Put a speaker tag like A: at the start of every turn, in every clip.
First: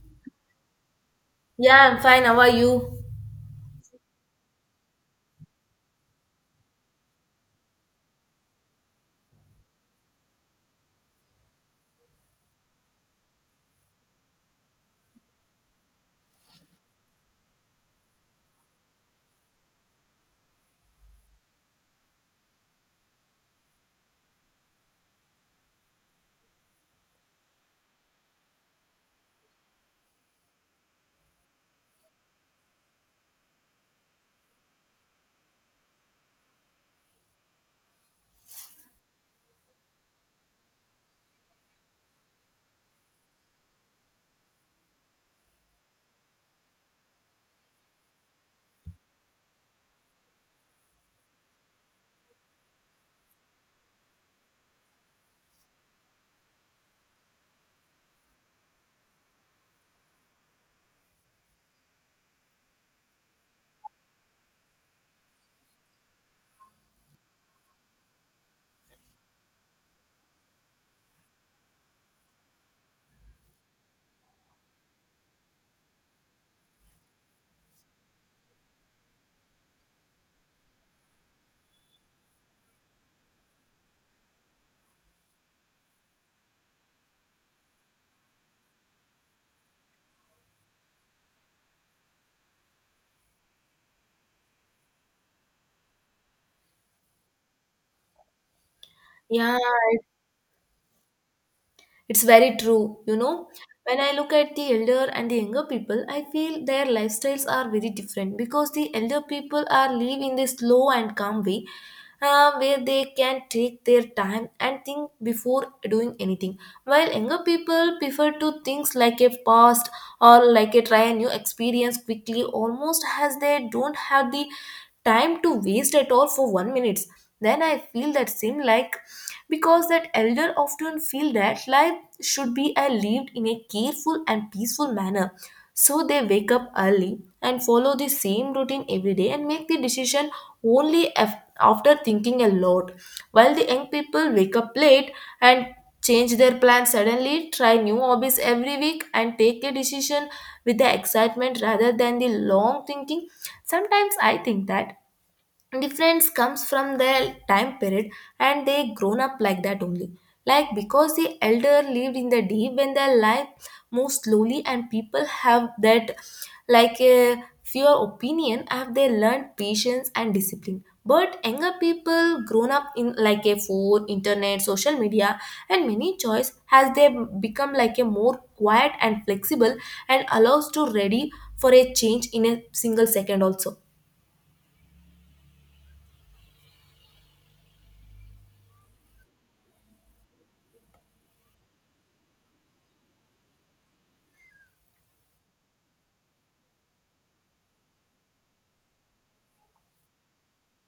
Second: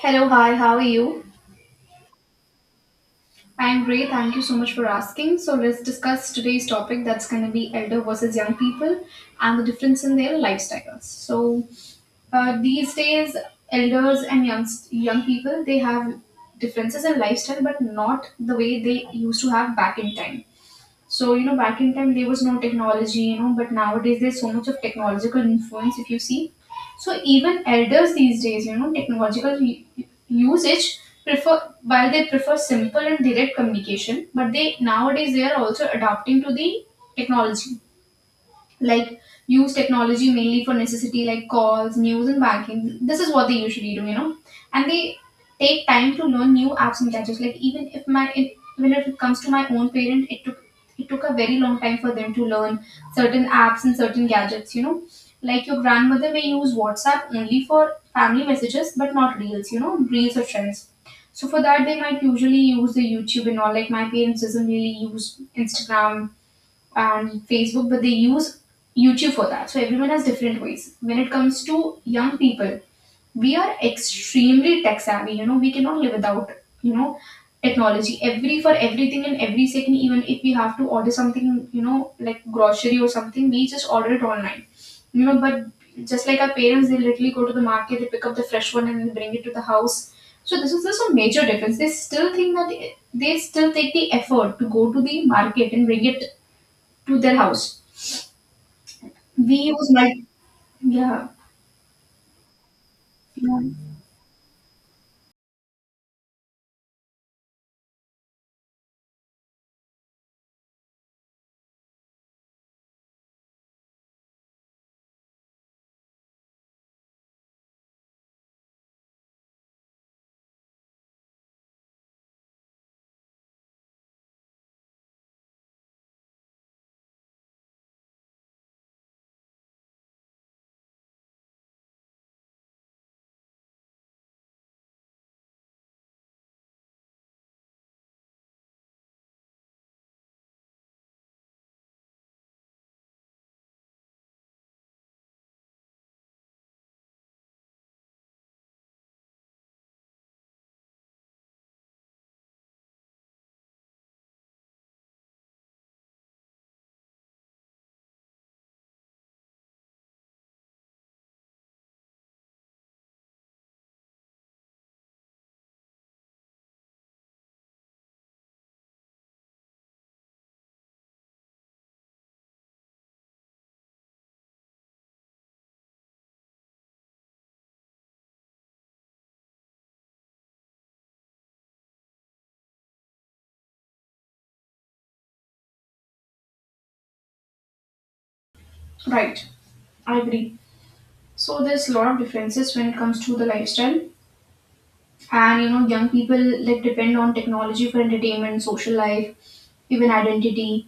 A: Hello, hi, how are you?
B: Yeah, I'm fine. How are you?
A: I'm great, thank you so much for asking. So, let's discuss today's topic that's going to be elder versus young people and the difference in their lifestyles. So, these days, elders and young people they have differences in lifestyle, but not the way they used to have back in time. So, you know, back in time there was no technology, you know, but nowadays there's so much of technological influence if you see. So even elders these days, you know, usage prefer while they prefer simple and direct communication, but they nowadays they are also adapting to the technology like use technology mainly for necessity like calls news and banking this is what they usually do you know and they take time to learn new apps and gadgets like even if it comes to my own parent it took a very long time for them to learn certain apps and certain gadgets you know like your grandmother may use whatsapp only for family messages but not reels you know reels or trends so for that they might usually use the youtube and all like my parents doesn't really use instagram and Facebook, but they use YouTube for that. So everyone has different ways. When it comes to young people, we are extremely tech savvy. You know, we cannot live without, you know, technology. Every for everything and every second, even if we have to order something, you know, like grocery or something, we just order it online. You know, but just like our parents, they literally go to the market, they pick up the fresh one and they bring it to the house. So this is just a major difference. They still think that they still take the effort to go to the market and bring it to their house. We
B: Yeah,
A: use
B: it-
A: multi. Yeah,
B: it's very true. You know,
A: yeah,
B: when I look at the elder and the younger people, I feel their lifestyles are very different because the elder people are live in this slow and calm way, where they can take their time and think before doing anything, while younger people prefer to things like a past or like a try a new experience quickly, almost as they don't have the time to waste at all for one minute. Then I feel that same like because that elder often feel that life should be lived in a careful and peaceful manner, so they wake up early and follow the same routine every day and make the decision only after thinking a lot, while the young people wake up late and change their plans suddenly try new hobbies every week and take a decision with the excitement rather than the long thinking. Sometimes I think that difference comes from their time period and they grown up like that only, like because the elder lived in the deep when their life moves slowly and people have that like a fewer opinion have they learned patience and discipline, but younger people grown up in like a phone internet social media and many choice has they become like a more quiet and flexible and allows to ready for a change in a single second also.
A: right. I agree. So there's a lot of differences when it comes to the lifestyle, and you know, young people like depend on technology for entertainment, social life, even identity,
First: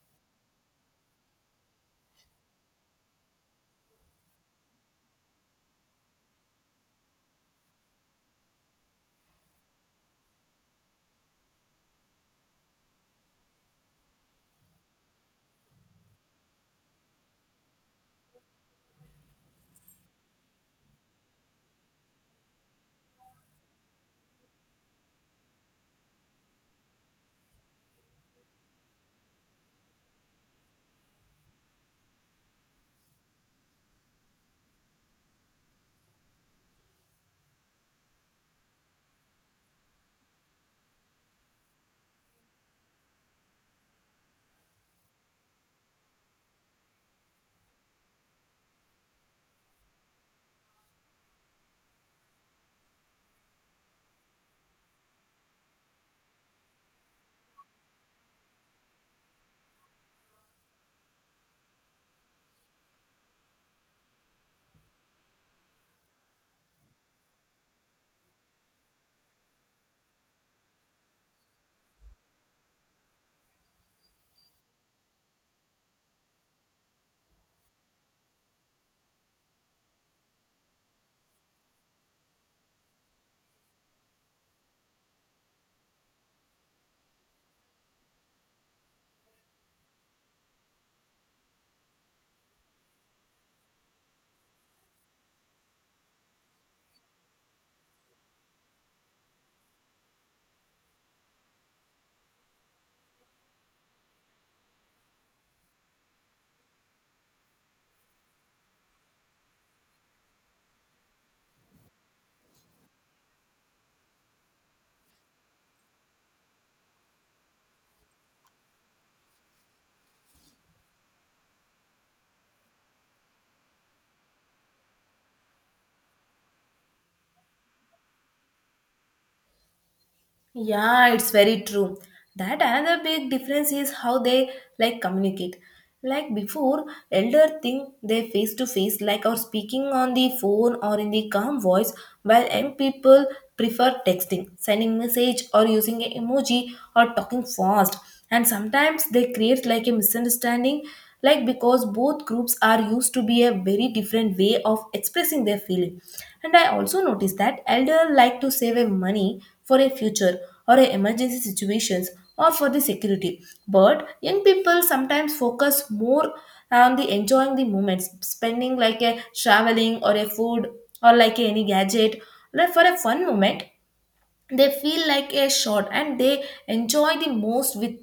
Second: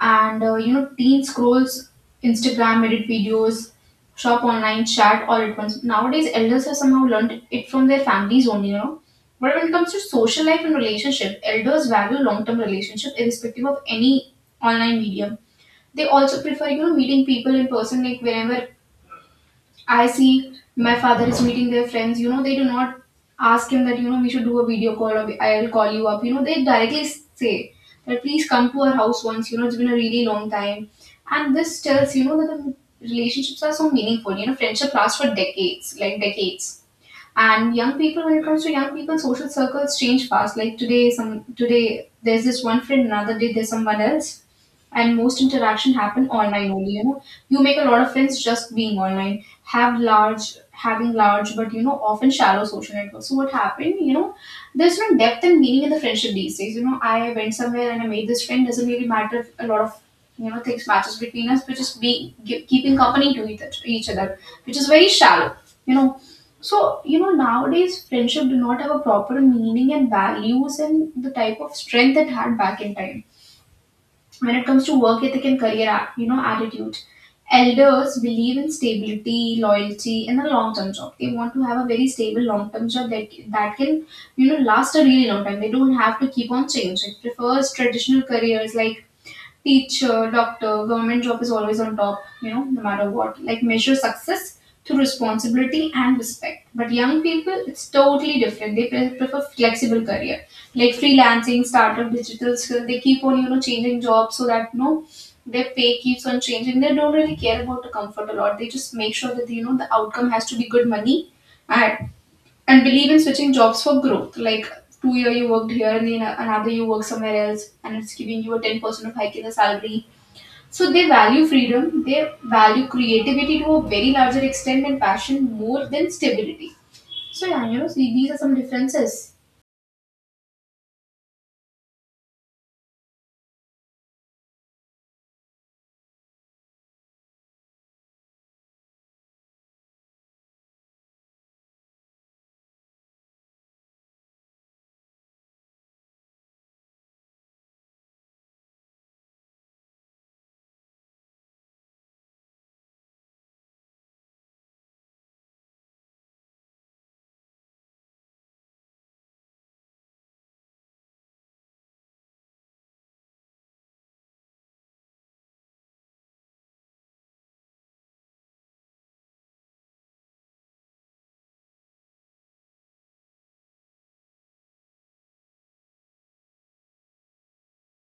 A: and you know, teen scrolls Instagram, edit videos, shop online, chat all at once. Nowadays, elders have somehow learned it from their families only, you know. But when it comes to social life and relationship, elders value long-term relationship irrespective of any online medium. They also prefer, you know, meeting people in person. Like whenever I see my father is meeting their friends, you know, they do not ask him that, you know, we should do a video call or I'll call you up. You know, they directly say that please come to our house once, you know, it's been a really long time. And this tells, you know, that the relationships are so meaningful. You know, friendship lasts for decades, like decades. And young people, when it comes to young people, social circles change fast. Like today, some today there's this one friend, another day there's someone else, and most interaction happen online only. You know, you make a lot of friends just being online. Having large, but you know, often shallow social networks. So what happened? You know, there's no depth and meaning in the friendship these days. You know, I went somewhere and I made this friend. Doesn't really matter if a lot of, you know, things matches between us, but just be keeping company to each other, which is very shallow, you know. So, you know, nowadays friendship do not have a proper meaning and values and the type of strength it had back in time. When it comes to work ethic and career, you know, attitude, elders believe in stability, loyalty, and a long-term job. They want to have a very stable long-term job that can, you know, last a really long time. They don't have to keep on changing. It Prefers traditional careers like teacher, doctor, government job is always on top, you know, no matter what. Like measure success through responsibility and respect. But young people, it's totally different. They prefer flexible career, like freelancing, startup, digital skill. They keep on, you know, changing jobs so that, you know, their pay keeps on changing. They don't really care about the comfort a lot. They just make sure that, you know, the outcome has to be good money and believe in switching jobs for growth. Like 2 year you worked here and then another you work somewhere else and it's giving you a 10% of hike in the salary. So they value freedom, they value creativity to a very larger extent and passion more than stability. So yeah, you know, see, these are some differences.
B: Yeah, it's very true. That another big difference is how they like communicate. Like before, elder think they face to face, like or speaking on the phone or in the calm voice, while young people prefer texting, sending message or using an emoji or talking fast. And sometimes they create like a misunderstanding, like because both groups are used to be a very different way of expressing their feeling. And I also noticed that elder like to save a money for a future or a emergency situations or for the security, but young people sometimes focus more on the enjoying the moments spending like a traveling or a food or like any gadget like for a fun moment they feel like a shot and they enjoy the most with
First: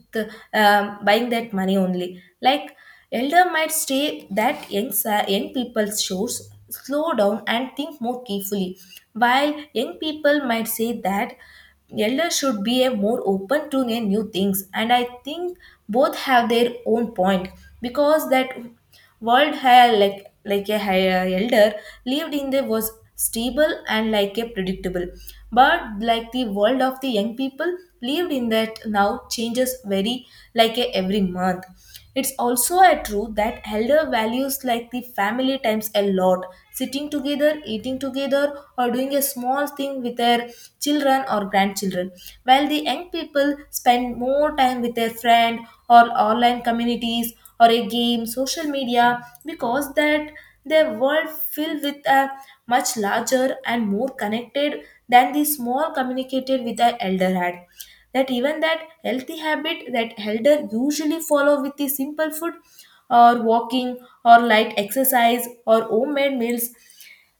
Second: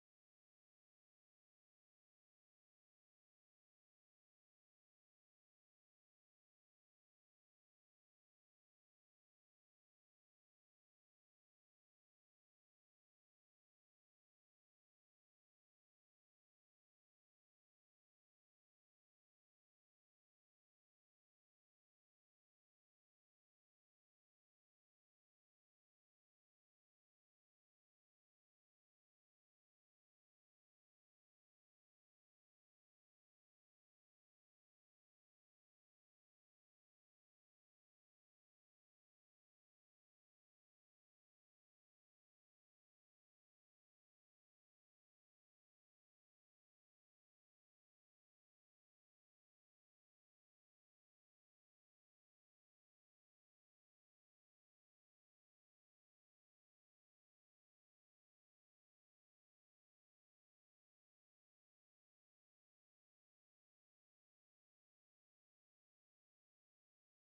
B: buying that money only, like elder might stay that young people's shows slow down and think more carefully, while young people might say that elder should be a more open to the new things. And I think both have their own point because that world hair like a higher elder lived in the was stable and like a predictable. But like the world of the young people lived in that now changes very like a every month. It's also a truth that elder values like the family times a lot. Sitting together, eating together, or doing a small thing with their children or grandchildren. While the young people spend more time with their friend or online communities or a game, social media, because that their world filled with a much larger and more connected than the small communicated with the elder had. That even that healthy habit that elder usually follow with the simple food or walking or light exercise or homemade meals,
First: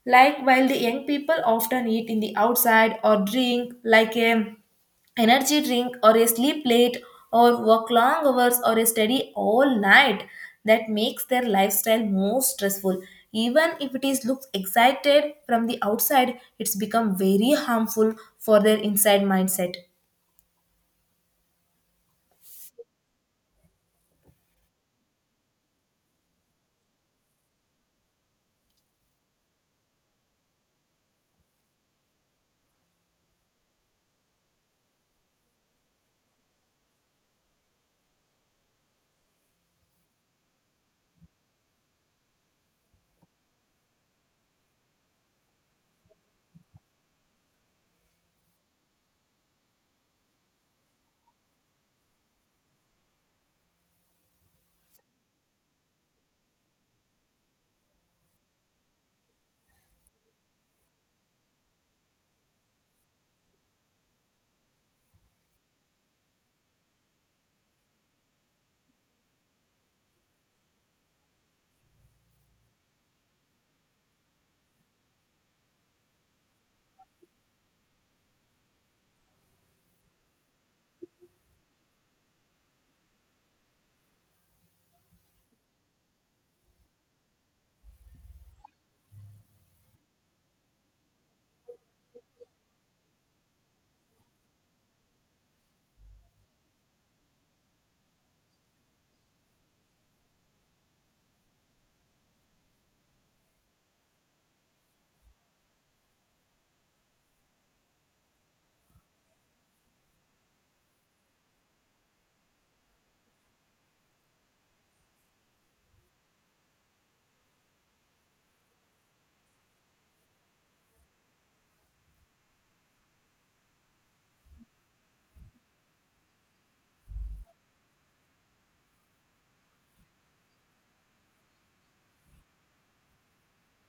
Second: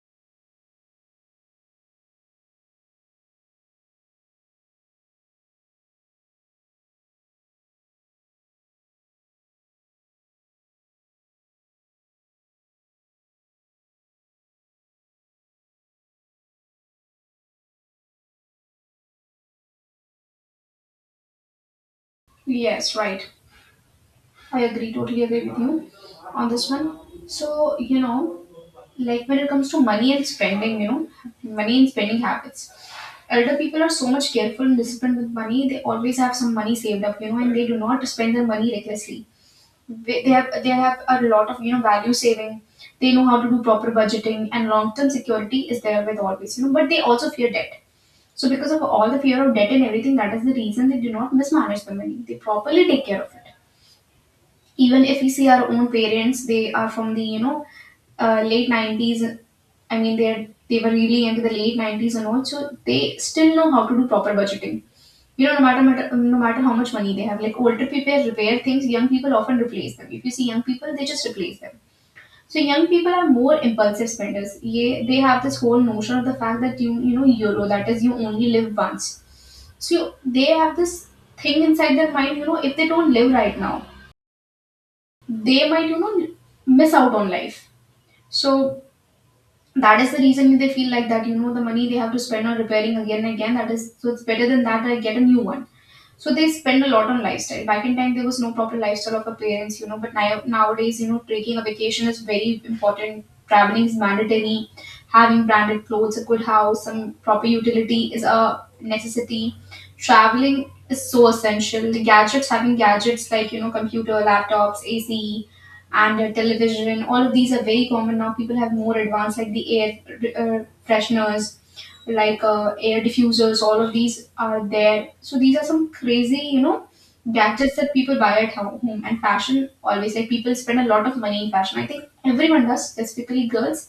B: like while the young people often eat in the outside or drink like a energy drink or a sleep late or work long hours or a study all night, that makes their lifestyle more stressful. Even if it is looks excited from the outside, it's become very harmful for their inside mindset.
A: Yes, right. I agree, totally agree with you on this one. So, you know, like when it comes to money and spending, you know, money and spending habits. Elder people are so much careful and disciplined with money. They always have some money saved up, you know, and they do not spend their money recklessly. They have a lot of, you know, value saving. They know how to do proper budgeting and long term security is there with always, you know. But they also fear debt. So because of all the fear of debt and everything, that is the reason they do not mismanage the money. They properly take care of it even if we see our own parents. They are from the, you know, late 90s. I mean, they're they were really into the late 90s and all, so they still know how to do proper budgeting, you know. No matter how much money they have, like older people repair things, young people often replace them. If you see young people, they just replace them. So young people are more impulsive spenders, yeah. They have this whole notion of the fact that you know euro, that is, you only live once. So they have this thing inside their mind, you know, if they don't live right now, they might, you know, miss out on life. So that is the reason they feel like that, you know, the money they have to spend on repairing again and again, that is so it's better than that I get a new one. So they spend a lot on lifestyle. Back in time, there was no proper lifestyle of our parents, you know. But now, nowadays, you know, taking a vacation is very important. Traveling is mandatory. Having branded clothes, a good house, some proper utility is a necessity. Traveling is so essential. The gadgets, having gadgets like, you know, computer, laptops, AC, and television, all of these are very common now. People have more advanced, like the air uh, fresheners, like air diffusers, all of these are there. So these are some crazy, you know, gadgets that people buy at home. And fashion always, like people spend a lot of money in fashion, I think everyone does, specifically girls.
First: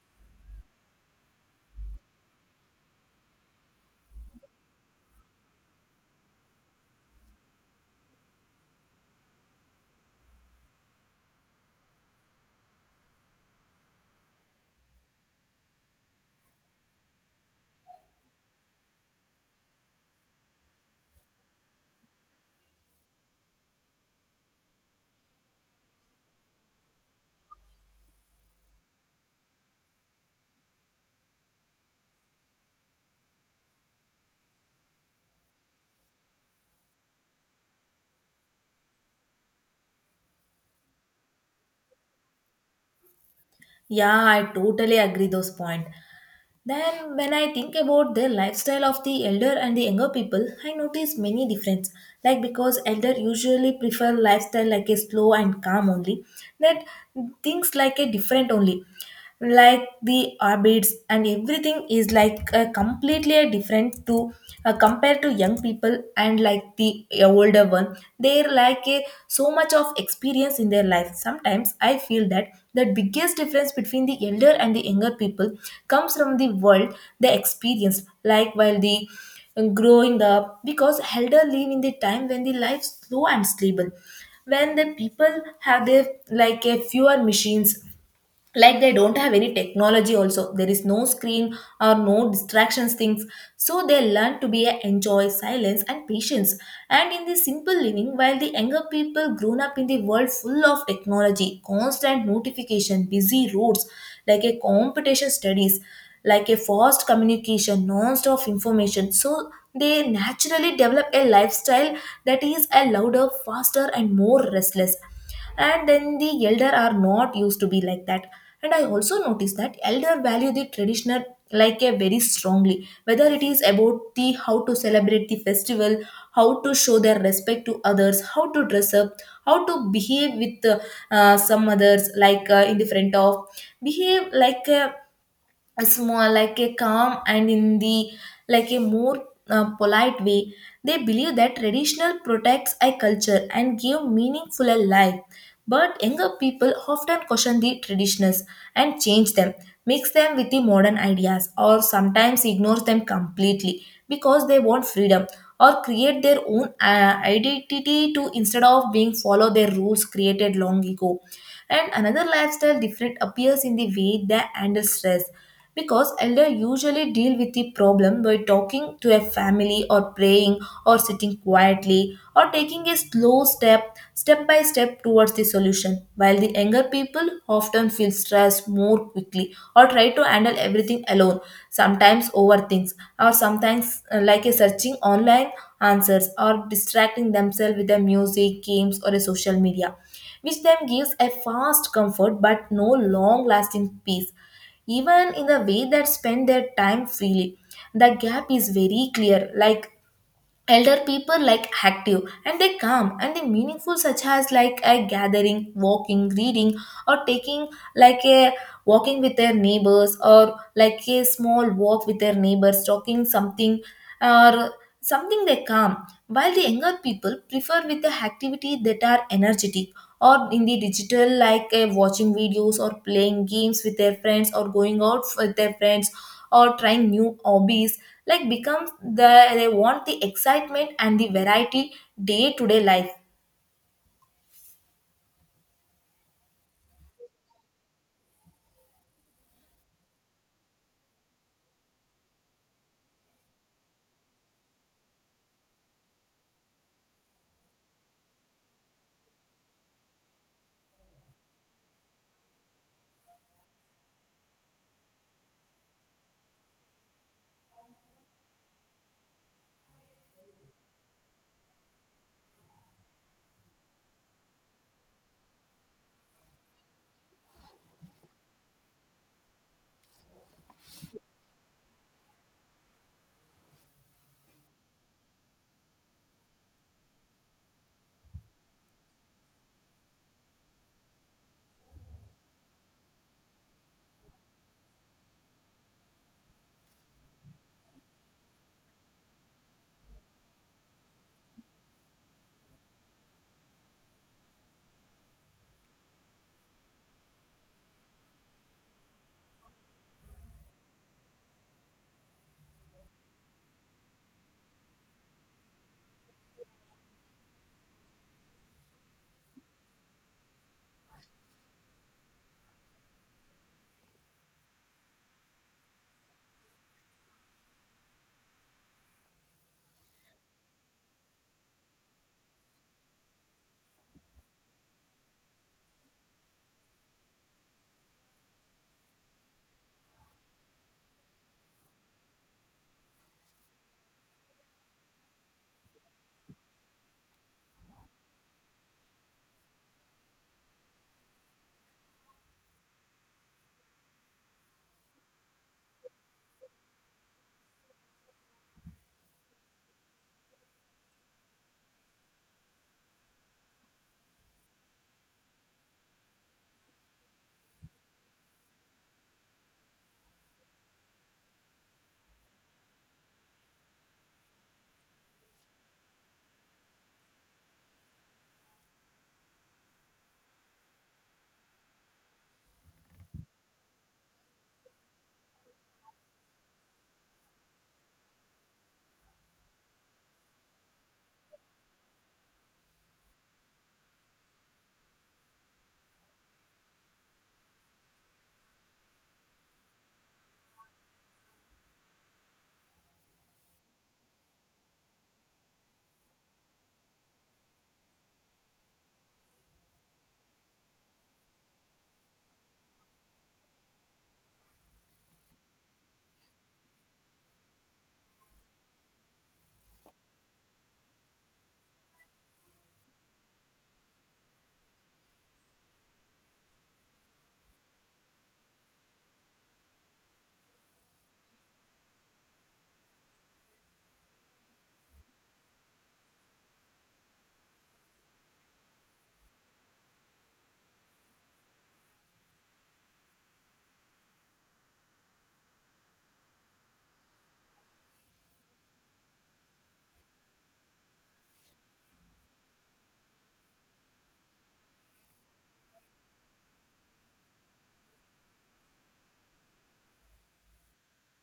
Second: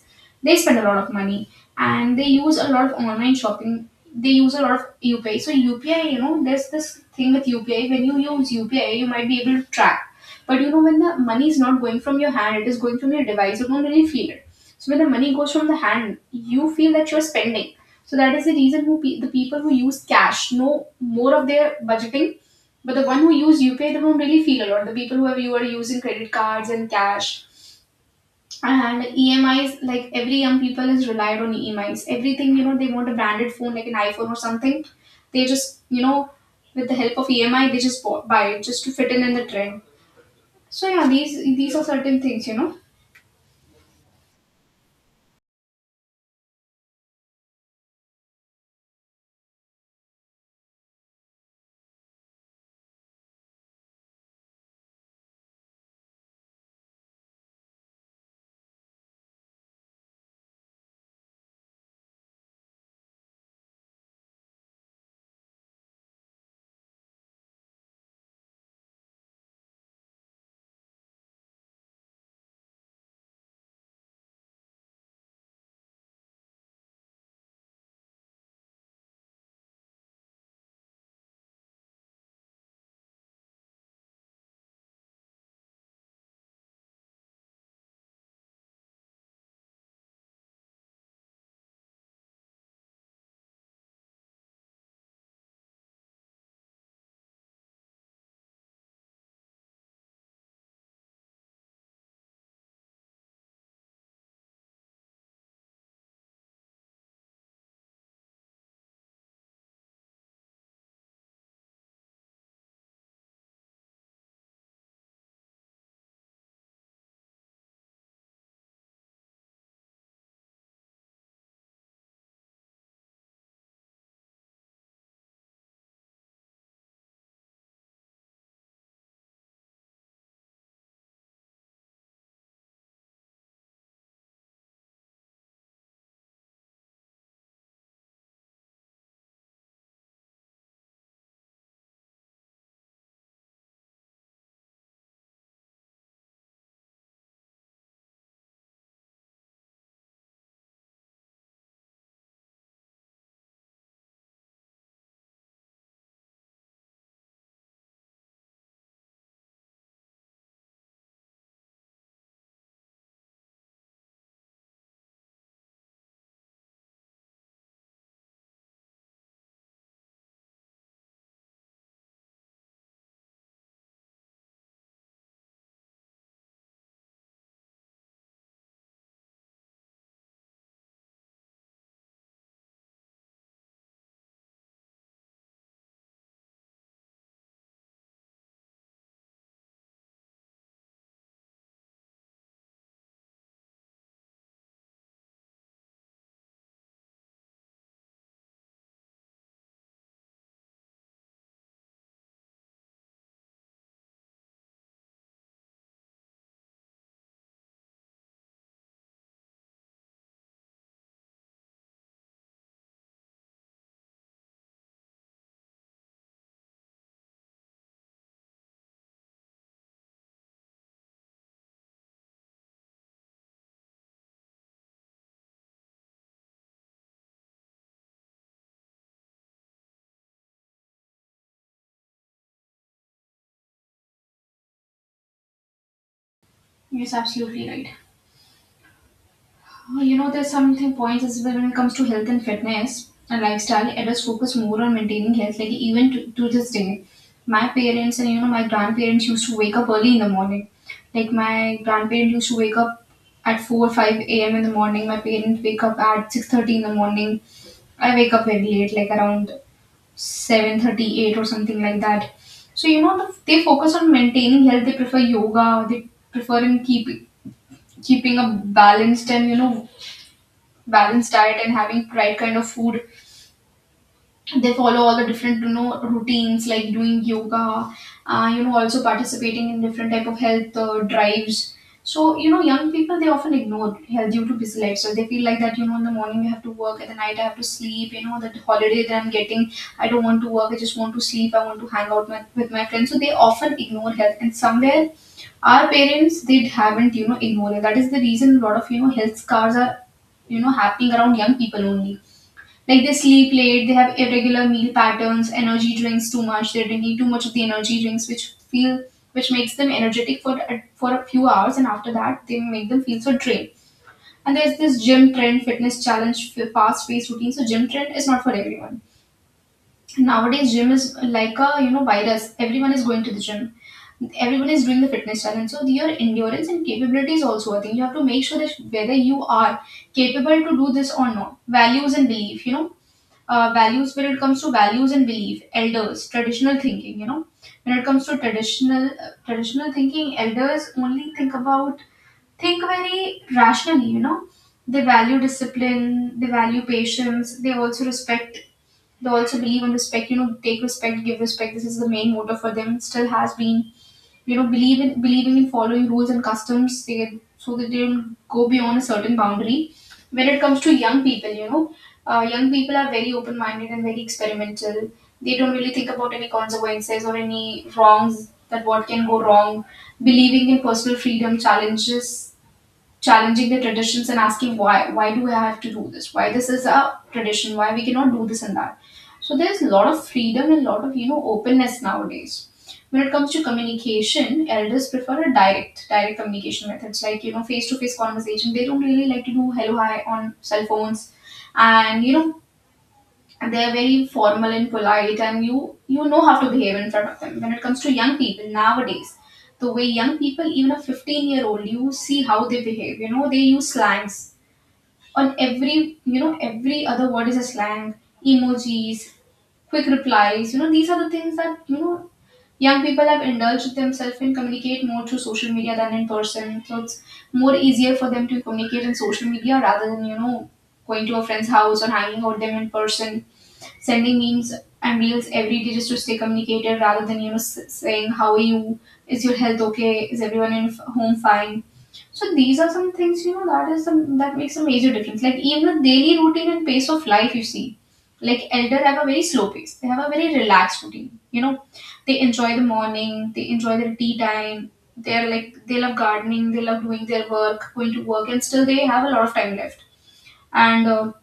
A: They spend a lot of money and they use a lot of online shopping. They use a lot of UPI. So UPI, you know, there's this thing with UPI, when you use UPI you might be able to track, but you know when the money is not going from your hand, it is going from your device, you don't really feel it. So when the money goes from the hand, you feel that you're spending. So that is the reason who the people who use cash know more of their budgeting, but the one who use UPI they don't really feel a lot. The people who are you are using credit cards and cash and EMIs, like every young people is relied on EMIs. Everything, you know, they want a branded phone like an iPhone or something. They just, you know, with the help of EMI they just buy it just to fit in the trend. So yeah, these are certain things, you know.
B: Yeah, I totally agree those point. Then when I think about the lifestyle of the elder and the younger people, I notice many difference. Like because elder usually prefer lifestyle like a slow and calm only, that things like a different only, like the orbits and everything is like a completely a different to compared to young people, and like the older one they're like a, so much of experience in their life. Sometimes I feel that the biggest difference between the elder and the younger people comes from the world they experience like while the growing up, because elder live in the time when the life slow and stable, when the people have their like a fewer machines, like they don't have any technology also, there is no screen or no distractions things, so they learn to be a enjoy silence and patience and in this simple living, while the younger people grown up in the world full of technology, constant notification, busy roads, like a competition studies, like a fast communication, non-stop information. So they naturally develop a lifestyle that is a louder faster and more restless, and then the elder are not used to be like that. And I also noticed that elder value the traditional like a very strongly, whether it is about the how to celebrate the festival, how to show their respect to others, how to dress up, how to behave with some others, like in the front of behave like a small, like a calm and in the like a more polite way. They believe that traditional protects a culture and give meaningful a life, but younger people often question the traditionals and change them, mix them with the modern ideas or sometimes ignores them completely because they want freedom or create their own identity to instead of being follow their rules created long ago. And another lifestyle different appears in the way they handle stress because elder usually deal with the problem by talking to a family or praying or sitting quietly or taking a slow step, step by step towards the solution, while the younger people often feel stressed more quickly or try to handle everything alone, sometimes over things, or sometimes like a searching online answers or distracting themselves with the music games or a social media, which then gives a fast comfort but no long lasting peace. Even in the way that spend their time freely, the gap is very clear, like elder people like active and they come and they meaningful such as like a gathering walking reading or taking like a walking with their neighbors or like a small walk with their neighbors talking something or something they calm, while the younger people prefer with the activity that are energetic or in the digital, like watching videos or playing games with their friends or going out with their friends or trying new hobbies, like becomes the they want the excitement and the variety day to day life.
A: Yes, absolutely right. Oh, you know, there's something points as well when it comes to health and fitness and lifestyle. Adults focus more on maintaining health, like even to this day. My parents and you know my grandparents used to wake up early in the morning. Like my grandparents used to wake up at 4 5 a.m. in the morning. My parents wake up at 6:30 in the morning. I wake up very late, like around seven thirty eight or something like that. So you know the, they focus on maintaining health. They prefer yoga. They prefer in keeping a balanced and balanced diet and having right kind of food. They follow all the different routines like doing yoga, also participating in different type of health drives. So you know, young people, they often ignore health due to busy life. So they feel like that, you know, in the morning I have to work, at the night I have to sleep. You know, that holiday that I'm getting, I don't want to work, I just want to sleep, I want to hang out with my friends. So they often ignore health, and somewhere our parents, they haven't, you know, ignored it. That is the reason a lot of, you know, health scars are, you know, happening around young people only. Like they sleep late, they have irregular meal patterns, energy drinks too much, they're drinking too much of the energy drinks, which makes them energetic for for a few hours, and after that they make them feel so drained. And there's this gym trend, fitness challenge, fast paced routine. So gym trend is not for everyone. Nowadays, gym is like a, you know, virus. Everyone is going to the gym. Everyone is doing the fitness challenge. So your endurance and capability is also a thing. You have to make sure that whether you are capable to do this or not. Values and belief, values. When it comes to values and belief, elders, traditional thinking, you know, when it comes to traditional traditional thinking, elders only think very rationally, you know. They value discipline, they value patience, they also believe in respect. You know, take respect, give respect. This is the main motto for them. It still has been. You know, believe in believing in following rules and customs. They, so that they don't go beyond a certain boundary. When it comes to young people, you know, young people are very open minded and very experimental. They don't really think about any consequences or any wrongs that what can go wrong. Believing in personal freedom, challenges challenging the traditions and asking why do I have to do this? Why this is a tradition? Why we cannot do this and that? So there's a lot of freedom and a lot of, you know, openness nowadays. When it comes to communication, elders prefer a direct communication methods like, you know, face to face conversation. They don't really like to do hello hi on cell phones, and you know, they're very formal and polite, and you know how to behave in front of them. When it comes to young people nowadays, the way young people, even a 15-year old, you see how they behave, you know, they use slangs on every, you know, every other word is a slang. Emojis, quick replies, you know, these are the things that, you know, young people have indulged themselves and communicate more through social media than in person. So it's more easier for them to communicate in social media rather than, you know, going to a friend's house or hanging out with them in person, sending memes and reels every day just to stay communicated rather than, you know, saying, how are you? Is your health okay? Is everyone in home fine? So these are some things, you know, that makes a major difference. Like, even the daily routine and pace of life, you see. Like, elder have a very slow pace. They have a very relaxed routine. You know, they enjoy the morning, they enjoy their tea time, they're like, they love gardening, they love doing their work, going to work, and still they have a lot of time left. And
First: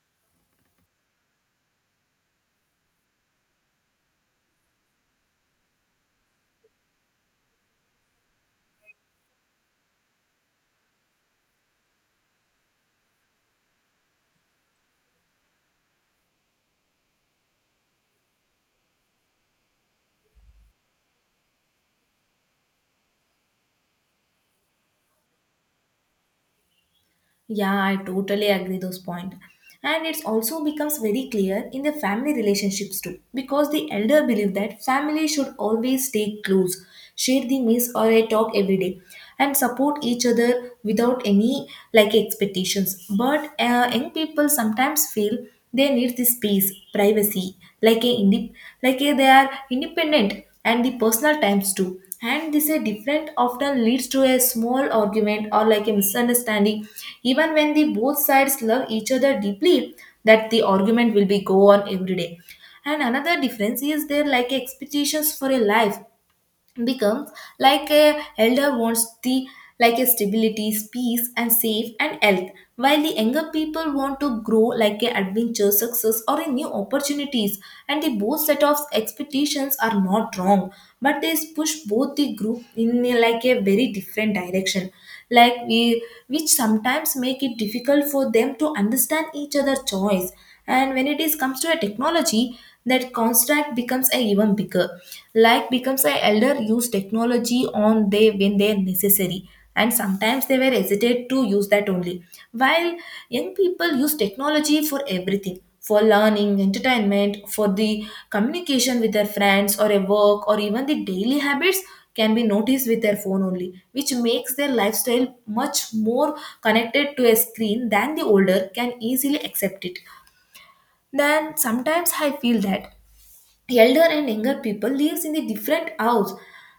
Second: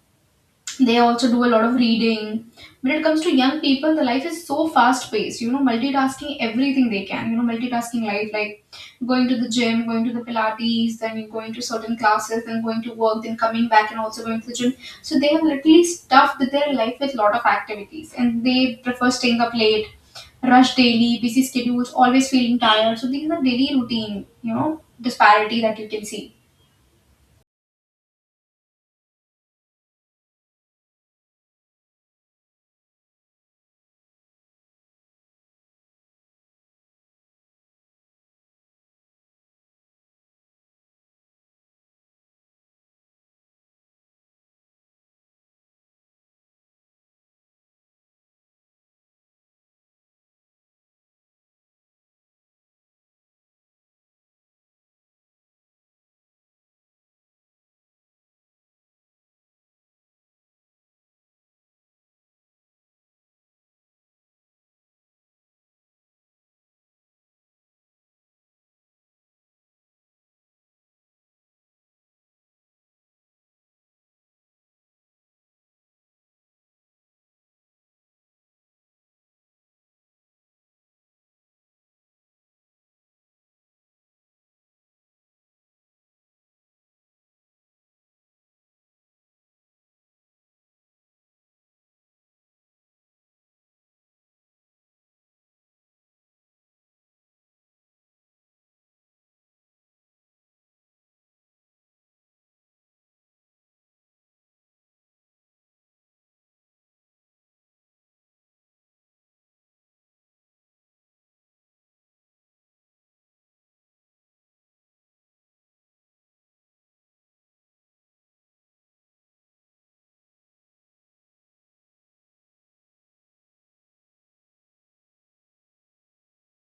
A: they also do a lot of reading. When it comes to young people, the life is so fast paced, you know, multitasking everything they can, you know, multitasking life, like going to the gym, going to the pilates, then going to certain classes, then going to work, then coming back and also going to the gym. So they have literally stuffed their life with a lot of activities, and they prefer staying up late, rush daily busy schedules, always feeling tired. So these are daily routine, you know, disparity that you can see.
B: Yeah, I totally agree those point. And it's also becomes very clear in the family relationships too, because the elder believe that family should always stay close, share the meals or a talk every day, and support each other without any like expectations. But young people sometimes feel they need the space privacy, like a like a they are independent and the personal times too, and this a different often leads to a small argument or like a misunderstanding even when the both sides love each other deeply, that the argument will be go on every day. And another difference is there like expectations for a life becomes like a elder wants the like a stability peace and safe and health, while the younger people want to grow like a adventure success or a new opportunities. And the both set of expectations are not wrong, but they push both the group in like a very different direction, like we which sometimes make it difficult for them to understand each other choice. And when it is comes to a technology, that contract becomes a even bigger, like becomes a elder use technology on they when they are necessary, and sometimes they were hesitate to use that only, while young people use technology for everything, for learning entertainment, for the communication with their friends or a work or even the daily habits can be noticed with their phone only, which makes their lifestyle much more connected to a screen than the older can easily accept it. Then sometimes I feel that elder and younger people lives in the different house,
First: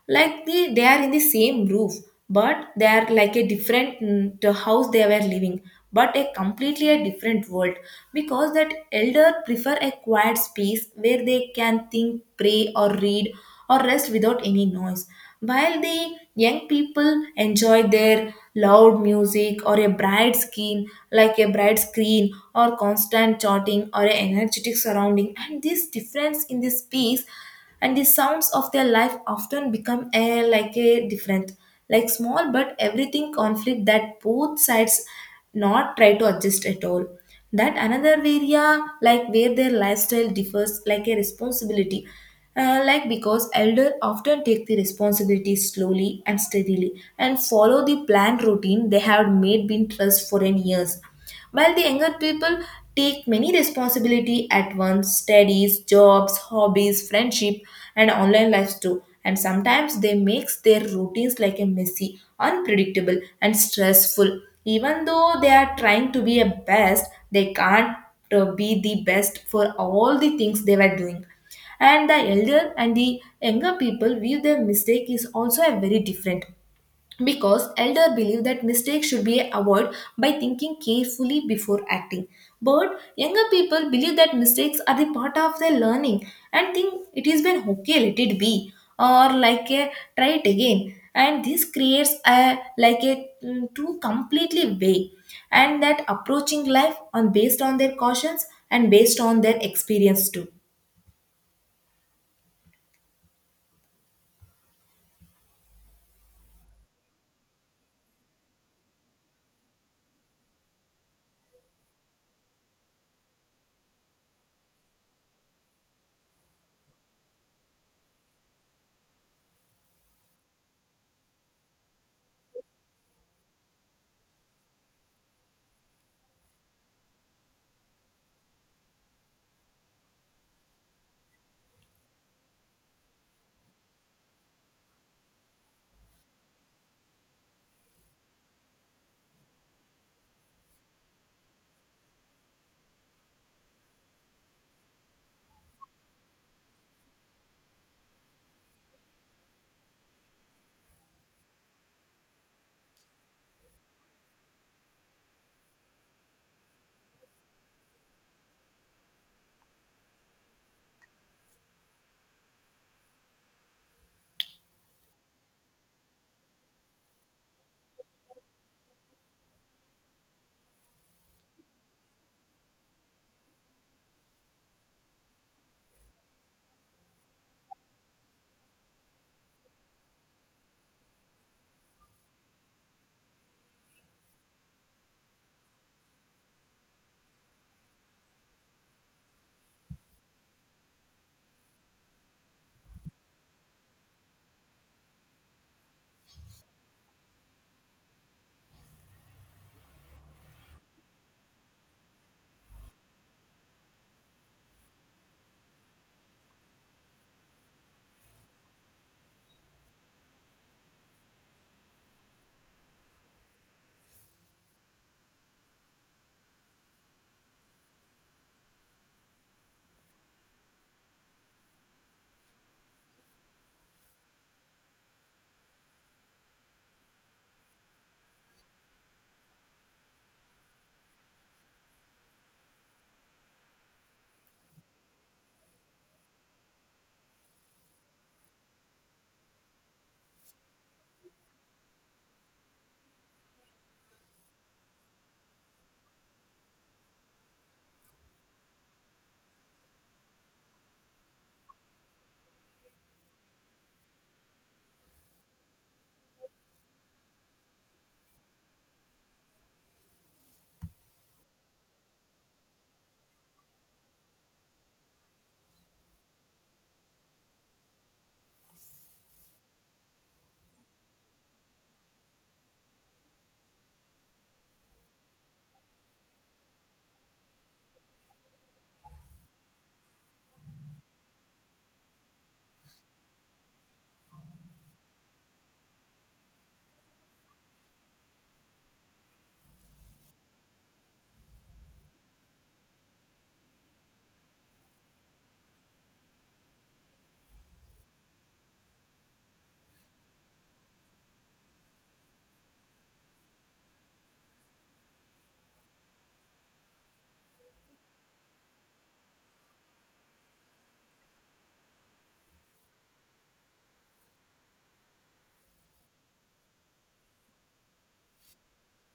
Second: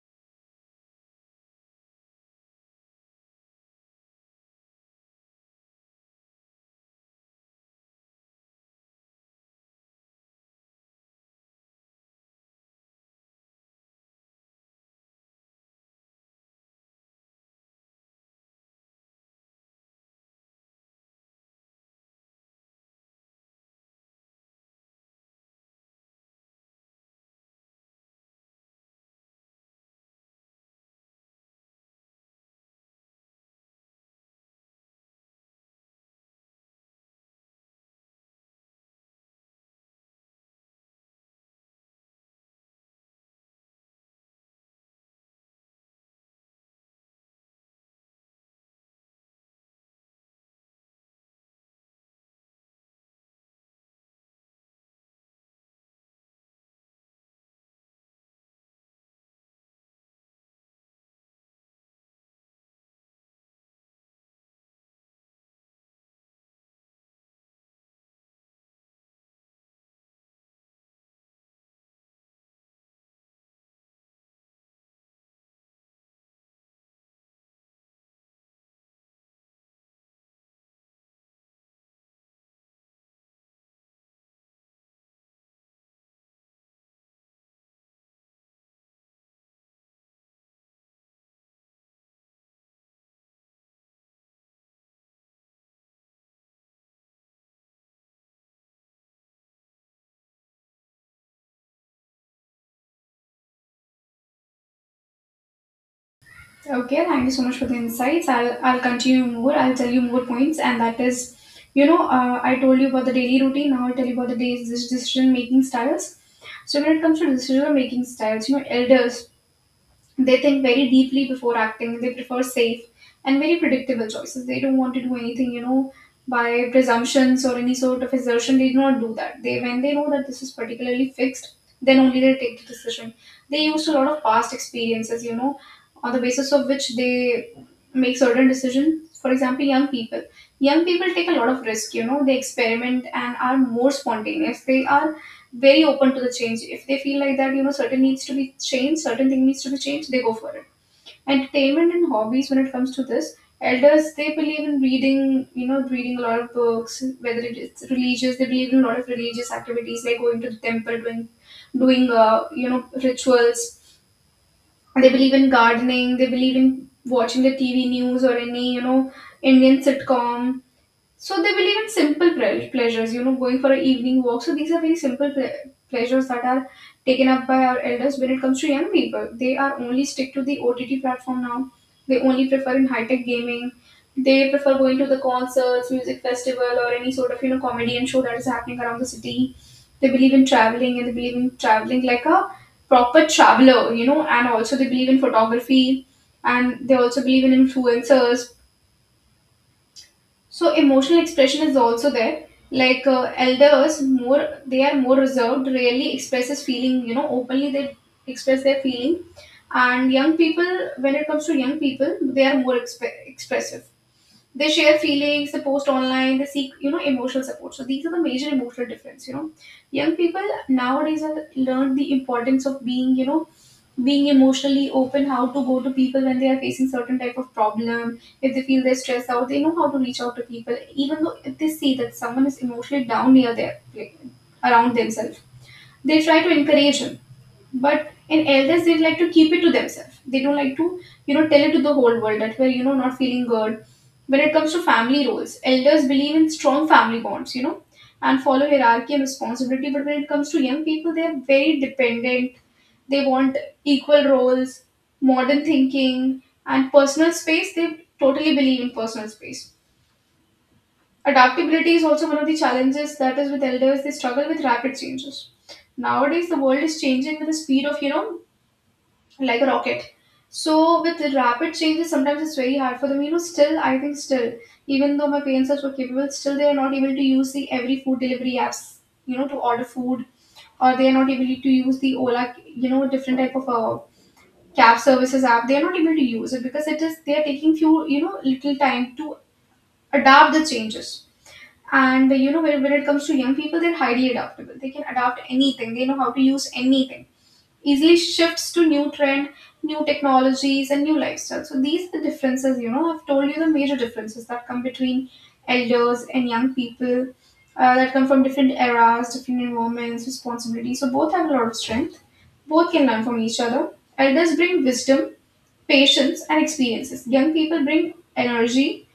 B: like they are in the same roof, but they are like a different, the house they were living, but a completely a different world, because that elder prefer a quiet space where they can think, pray or read or rest without any noise. While the young people enjoy their loud music or a bright screen, like a bright screen or constant chatting or an energetic surrounding, and this difference in the space and the sounds of their life often become a like a different, like small but everything conflict that both sides not try to adjust at all, that another area like where their lifestyle differs like a responsibility. Like because elder often take the responsibility slowly and steadily and follow the planned routine they have made been trust for an years, while the younger people take many responsibility at once, studies, jobs, hobbies, friendship, and online lives too, and sometimes they makes their routines like a messy, unpredictable, and stressful, even though they are trying to be a best they can't be the best for all the things they were doing. And the elder and the younger people view their mistake is also a very different, because elder believe that mistake should be avoided by thinking carefully before acting, but younger people believe that mistakes are the part of their learning, and think it is been okay, let it be, or like a try it again. And this creates a like a two completely way and that approaching life on based on their cautions and based on their experience too.
A: Okay, thank you so much for the insights. I'll continue more. I'll tell you more points, and that is, you know, I told you about the daily routine. Now I'll tell you about the day's decision making styles. So when it comes to decision making styles, you know, elders, they think very deeply before acting. They prefer safe and very predictable choices. They don't want to do anything, you know, by presumptions or any sort of assertion. They do not do that. They, when they know that this is particularly fixed, then only they take the decision. They used a lot of past experiences, you know, on the basis of which they make certain decisions. For example, young people. Young people take a lot of risk, you know, they experiment and are more spontaneous. They are very open to the change. If they feel like that, you know, certain needs to be changed, certain thing needs to be changed, they go for it. Entertainment and hobbies, when it comes to this, elders, they believe in reading, you know, reading a lot of books. Whether it's religious, they believe in a lot of religious activities like going to the temple, you know, rituals. They believe in gardening. They believe in watching the TV news or any, you know, Indian sitcom. So they believe in simple pleasures, you know, going for an evening walk. So these are very simple pleasures that are taken up by our elders. When it comes to young people, they are only stick to the OTT platform now. They only prefer in high tech gaming. They prefer going to the concerts, music festival, or any sort of, you know, comedy and show that is happening around the city. They believe in traveling, and they believe in traveling like a proper traveler, you know, and also they believe in photography, and they also believe in influencers. So emotional expression is also there. Like, elders more they are more reserved, rarely expresses feeling, you know, openly. They express their feeling. And young people, when it comes to young people, they are more expressive. They share feelings, they post online, they seek, you know, emotional support. So these are the major emotional difference, you know. Young people nowadays have learned the importance of being, you know, being emotionally open, how to go to people when they are facing certain type of problem. If they feel they're stressed out, they know how to reach out to people. Even though if they see that someone is emotionally down near their, like, around themselves, they try to encourage him. But in elders, they like to keep it to themselves. They don't like to, you know, tell it to the whole world that we're, you know, not feeling good. When it comes to family roles, elders believe in strong family bonds, you know, and follow hierarchy and responsibility. But when it comes to young people, they're very dependent. They want equal roles, modern thinking, and personal space. They totally believe in personal space. Adaptability is also one of the challenges that is with elders. They struggle with rapid changes. Nowadays, the world is changing with the speed of, you know, like a rocket. So with the rapid changes, sometimes it's very hard for them. You know, still I think, still, even though my parents are so capable, still they are not able to use the every food delivery apps, you know, to order food, or they are not able to use the Ola, you know, different type of cab services app. They are not able to use it because it is they are taking few, you know, little time to adapt the changes. And you know, when it comes to young people, they're highly adaptable. They can adapt anything. They know how to use anything, easily shifts to new trend, new technologies, and new lifestyles. So these are the differences, you know, I've told you the major differences that come between elders and young people, that come from different eras, different environments, responsibilities. So both have a lot of strength. Both can learn from each other. Elders bring wisdom, patience, and experiences. Young people bring energy,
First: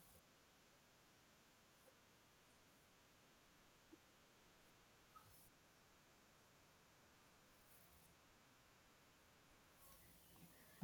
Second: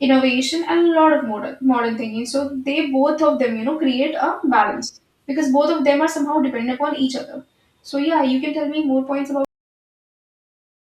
A: innovation, and a lot of modern thinking. So they, both of them, you know, create a balance because both of them are somehow dependent upon each other. So yeah, you can tell me more points about.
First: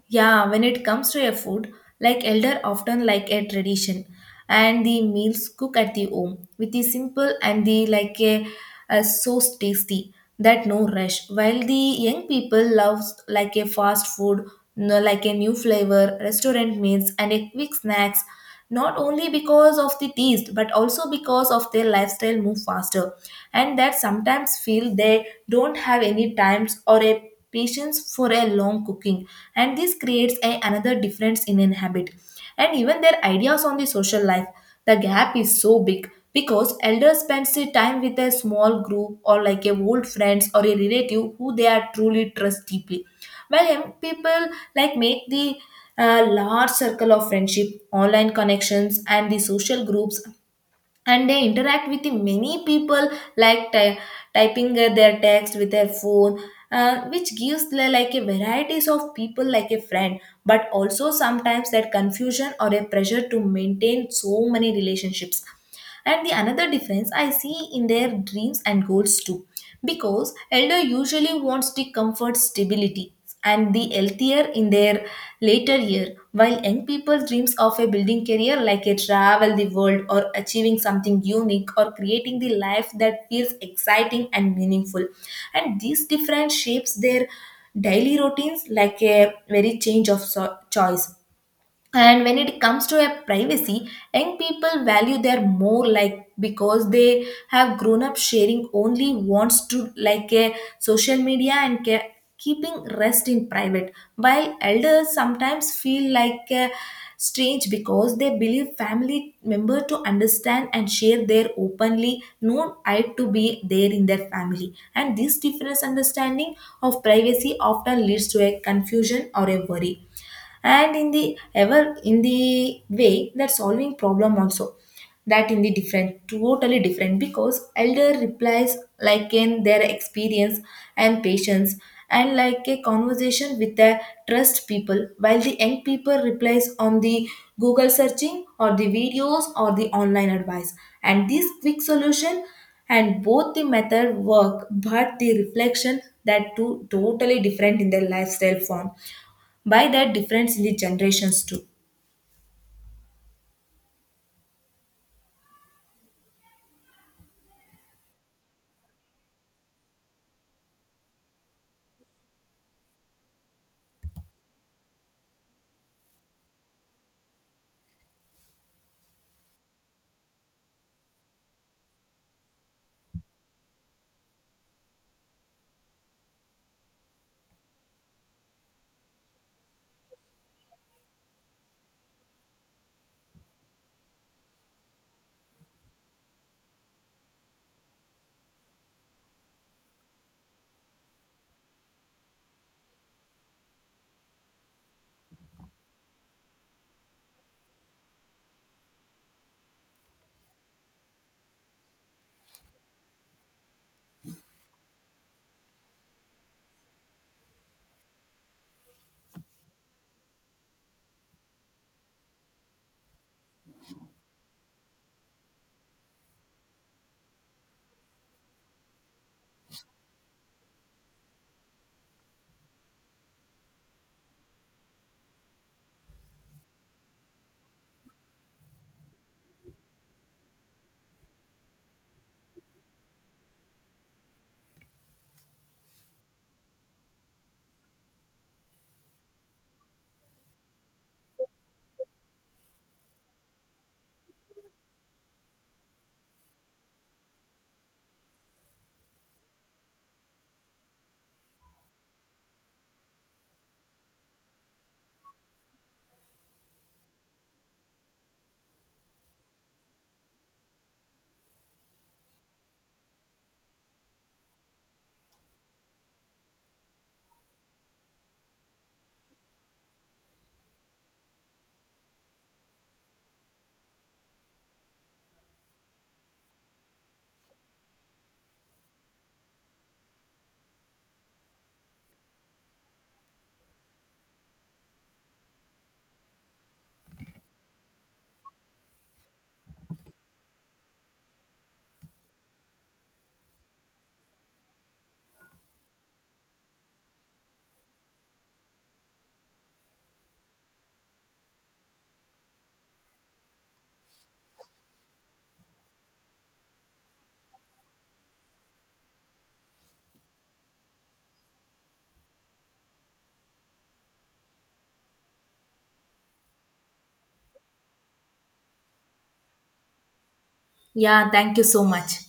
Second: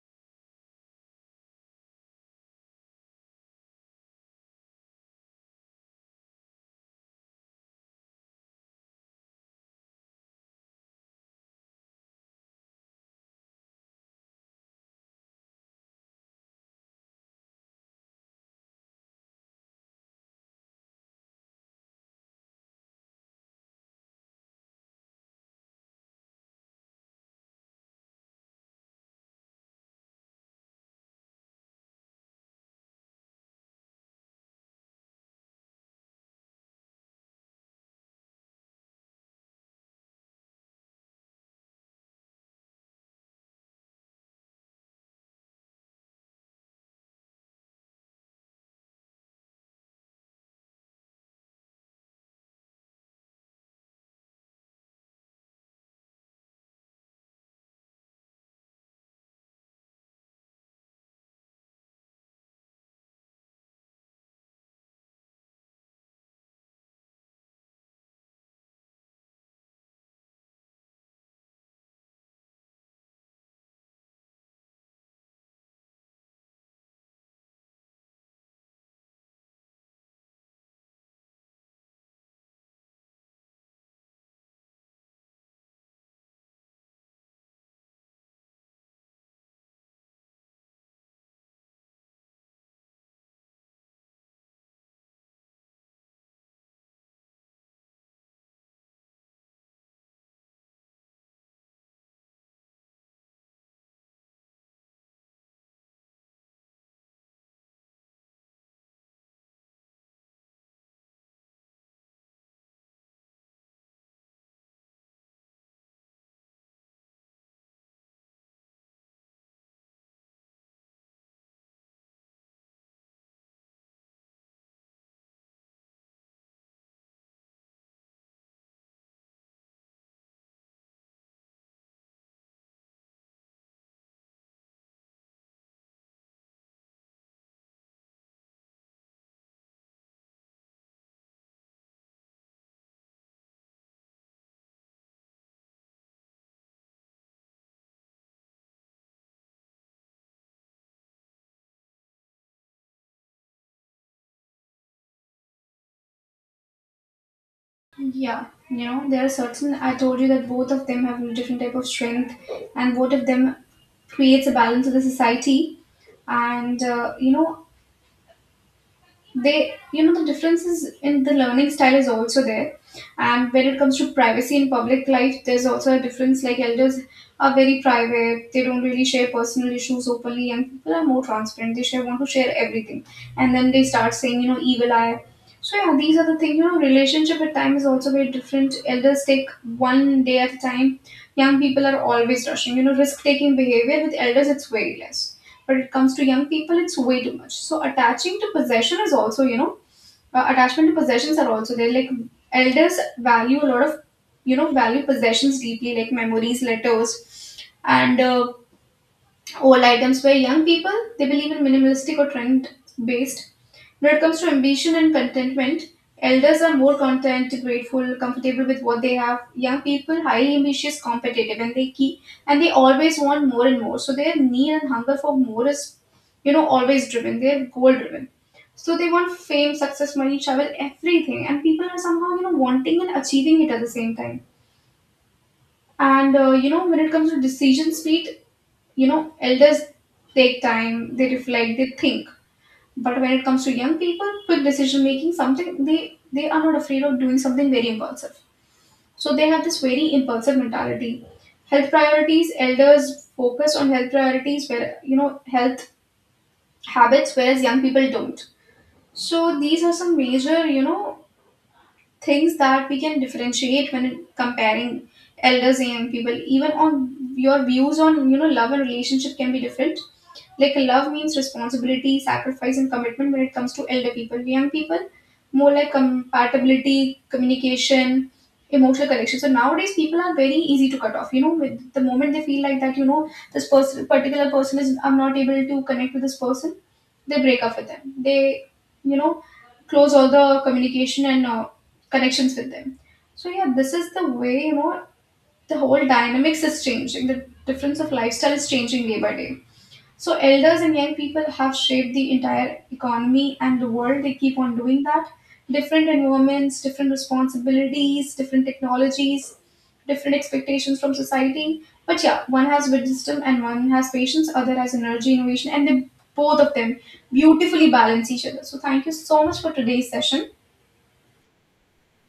B: Yeah, when it comes to a food, like elder often like a tradition, and the meals cook at the home with the simple and the like a so tasty that no rush. While the young people loves like a fast food, no, like a new flavor, restaurant meals, and a quick snacks, not only because of the taste but also because of their lifestyle move faster, and that sometimes feel they don't have any times or a patience for a long cooking. And this creates a, another difference in an habit. And even their ideas on the social life, the gap is so big because elders spend their time with a small group or like a old friends or a relative who they are truly trust deeply, while young people like make the large circle of friendship, online connections, and the social groups, and they interact with the many people like typing their text with their phone, which gives like a varieties of people like a friend, but also sometimes that confusion or a pressure to maintain so many relationships. And the another difference I see in their dreams and goals too, because elder usually wants the comfort, stability, and the healthier in their later year, while young people dreams of a building career like a travel the world or achieving something unique or creating the life that feels exciting and meaningful. And these different shapes their daily routines like a very change of choice. And when it comes to a privacy, young people value their more like, because they have grown up sharing only wants to like a social media and keeping rest in private, while elders sometimes feel like a strange because they believe family member to understand and share their openly known right to be there in their family. And this different understanding of privacy often leads to a confusion or a worry. And in the ever in the way that solving problem also, that in the different totally different, because elder replies like in their experience and patience and like a conversation with the trust people, while the young people replies on the google searching or the videos or the online advice and this quick solution. And both the method work but the reflection that two totally different in their lifestyle form by that difference in the generations too.
A: Yeah, you know, there are certain, I told you that both of them have a different type of strength, and both of them creates a balance of the society. And you know, they, you know, the differences in the learning style is also there. And when it comes to privacy in public life, there's also a difference. Like, elders are very private, they don't really share personal issues openly. Young people are more transparent, they want to share everything, and then they start saying, you know, evil eye. So yeah, these are the things, you know. Relationship at time is also very different. Elders take one day at a time, young people are always rushing, you know. Risk taking behavior with elders, it's very less, but it comes to young people, it's way too much. So attaching to possession is also, you know, attachment to possessions are also there. Like, elders value a lot of, you know, value possessions deeply, like memories, letters, and old items, where young people, they believe in minimalistic or trend based. When it comes to ambition and contentment, elders are more content, grateful, comfortable with what they have. Young people highly ambitious, competitive, and they always want more and more. So their need and hunger for more is, you know, always driven, they're goal driven. So they want fame, success, money, travel, everything, and people are somehow, you know, wanting and achieving it at the same time. And you know, when it comes to decision speed, you know, elders take time, they reflect, they think. But when it comes to young people, quick decision making, something, they are not afraid of doing something very impulsive. So they have this very impulsive mentality. Health priorities, elders focus on health priorities, where you know health habits, whereas young people don't. So these are some major, you know, things that we can differentiate when comparing elders and young people. Even on your views on, you know, love and relationship can be different. Like, love means responsibility, sacrifice, and commitment when it comes to elder people. Young people more like compatibility, communication, emotional connection. So nowadays people are very easy to cut off, you know. With the moment they feel like that, you know, this person particular person is, I'm not able to connect with this person, they break up with them, they, you know, close all the communication and connections with them. So yeah, this is the way, you know, the whole dynamics is changing. The difference of lifestyle is changing day by day. So elders and young people have shaped the entire economy and the world. They keep on doing that. Different environments, different responsibilities, different technologies, different expectations from society. But yeah, one has wisdom and one has patience, other has energy, innovation, and they, both of them, beautifully balance each other. So thank you so much for today's session.
B: Yeah, thank you so much.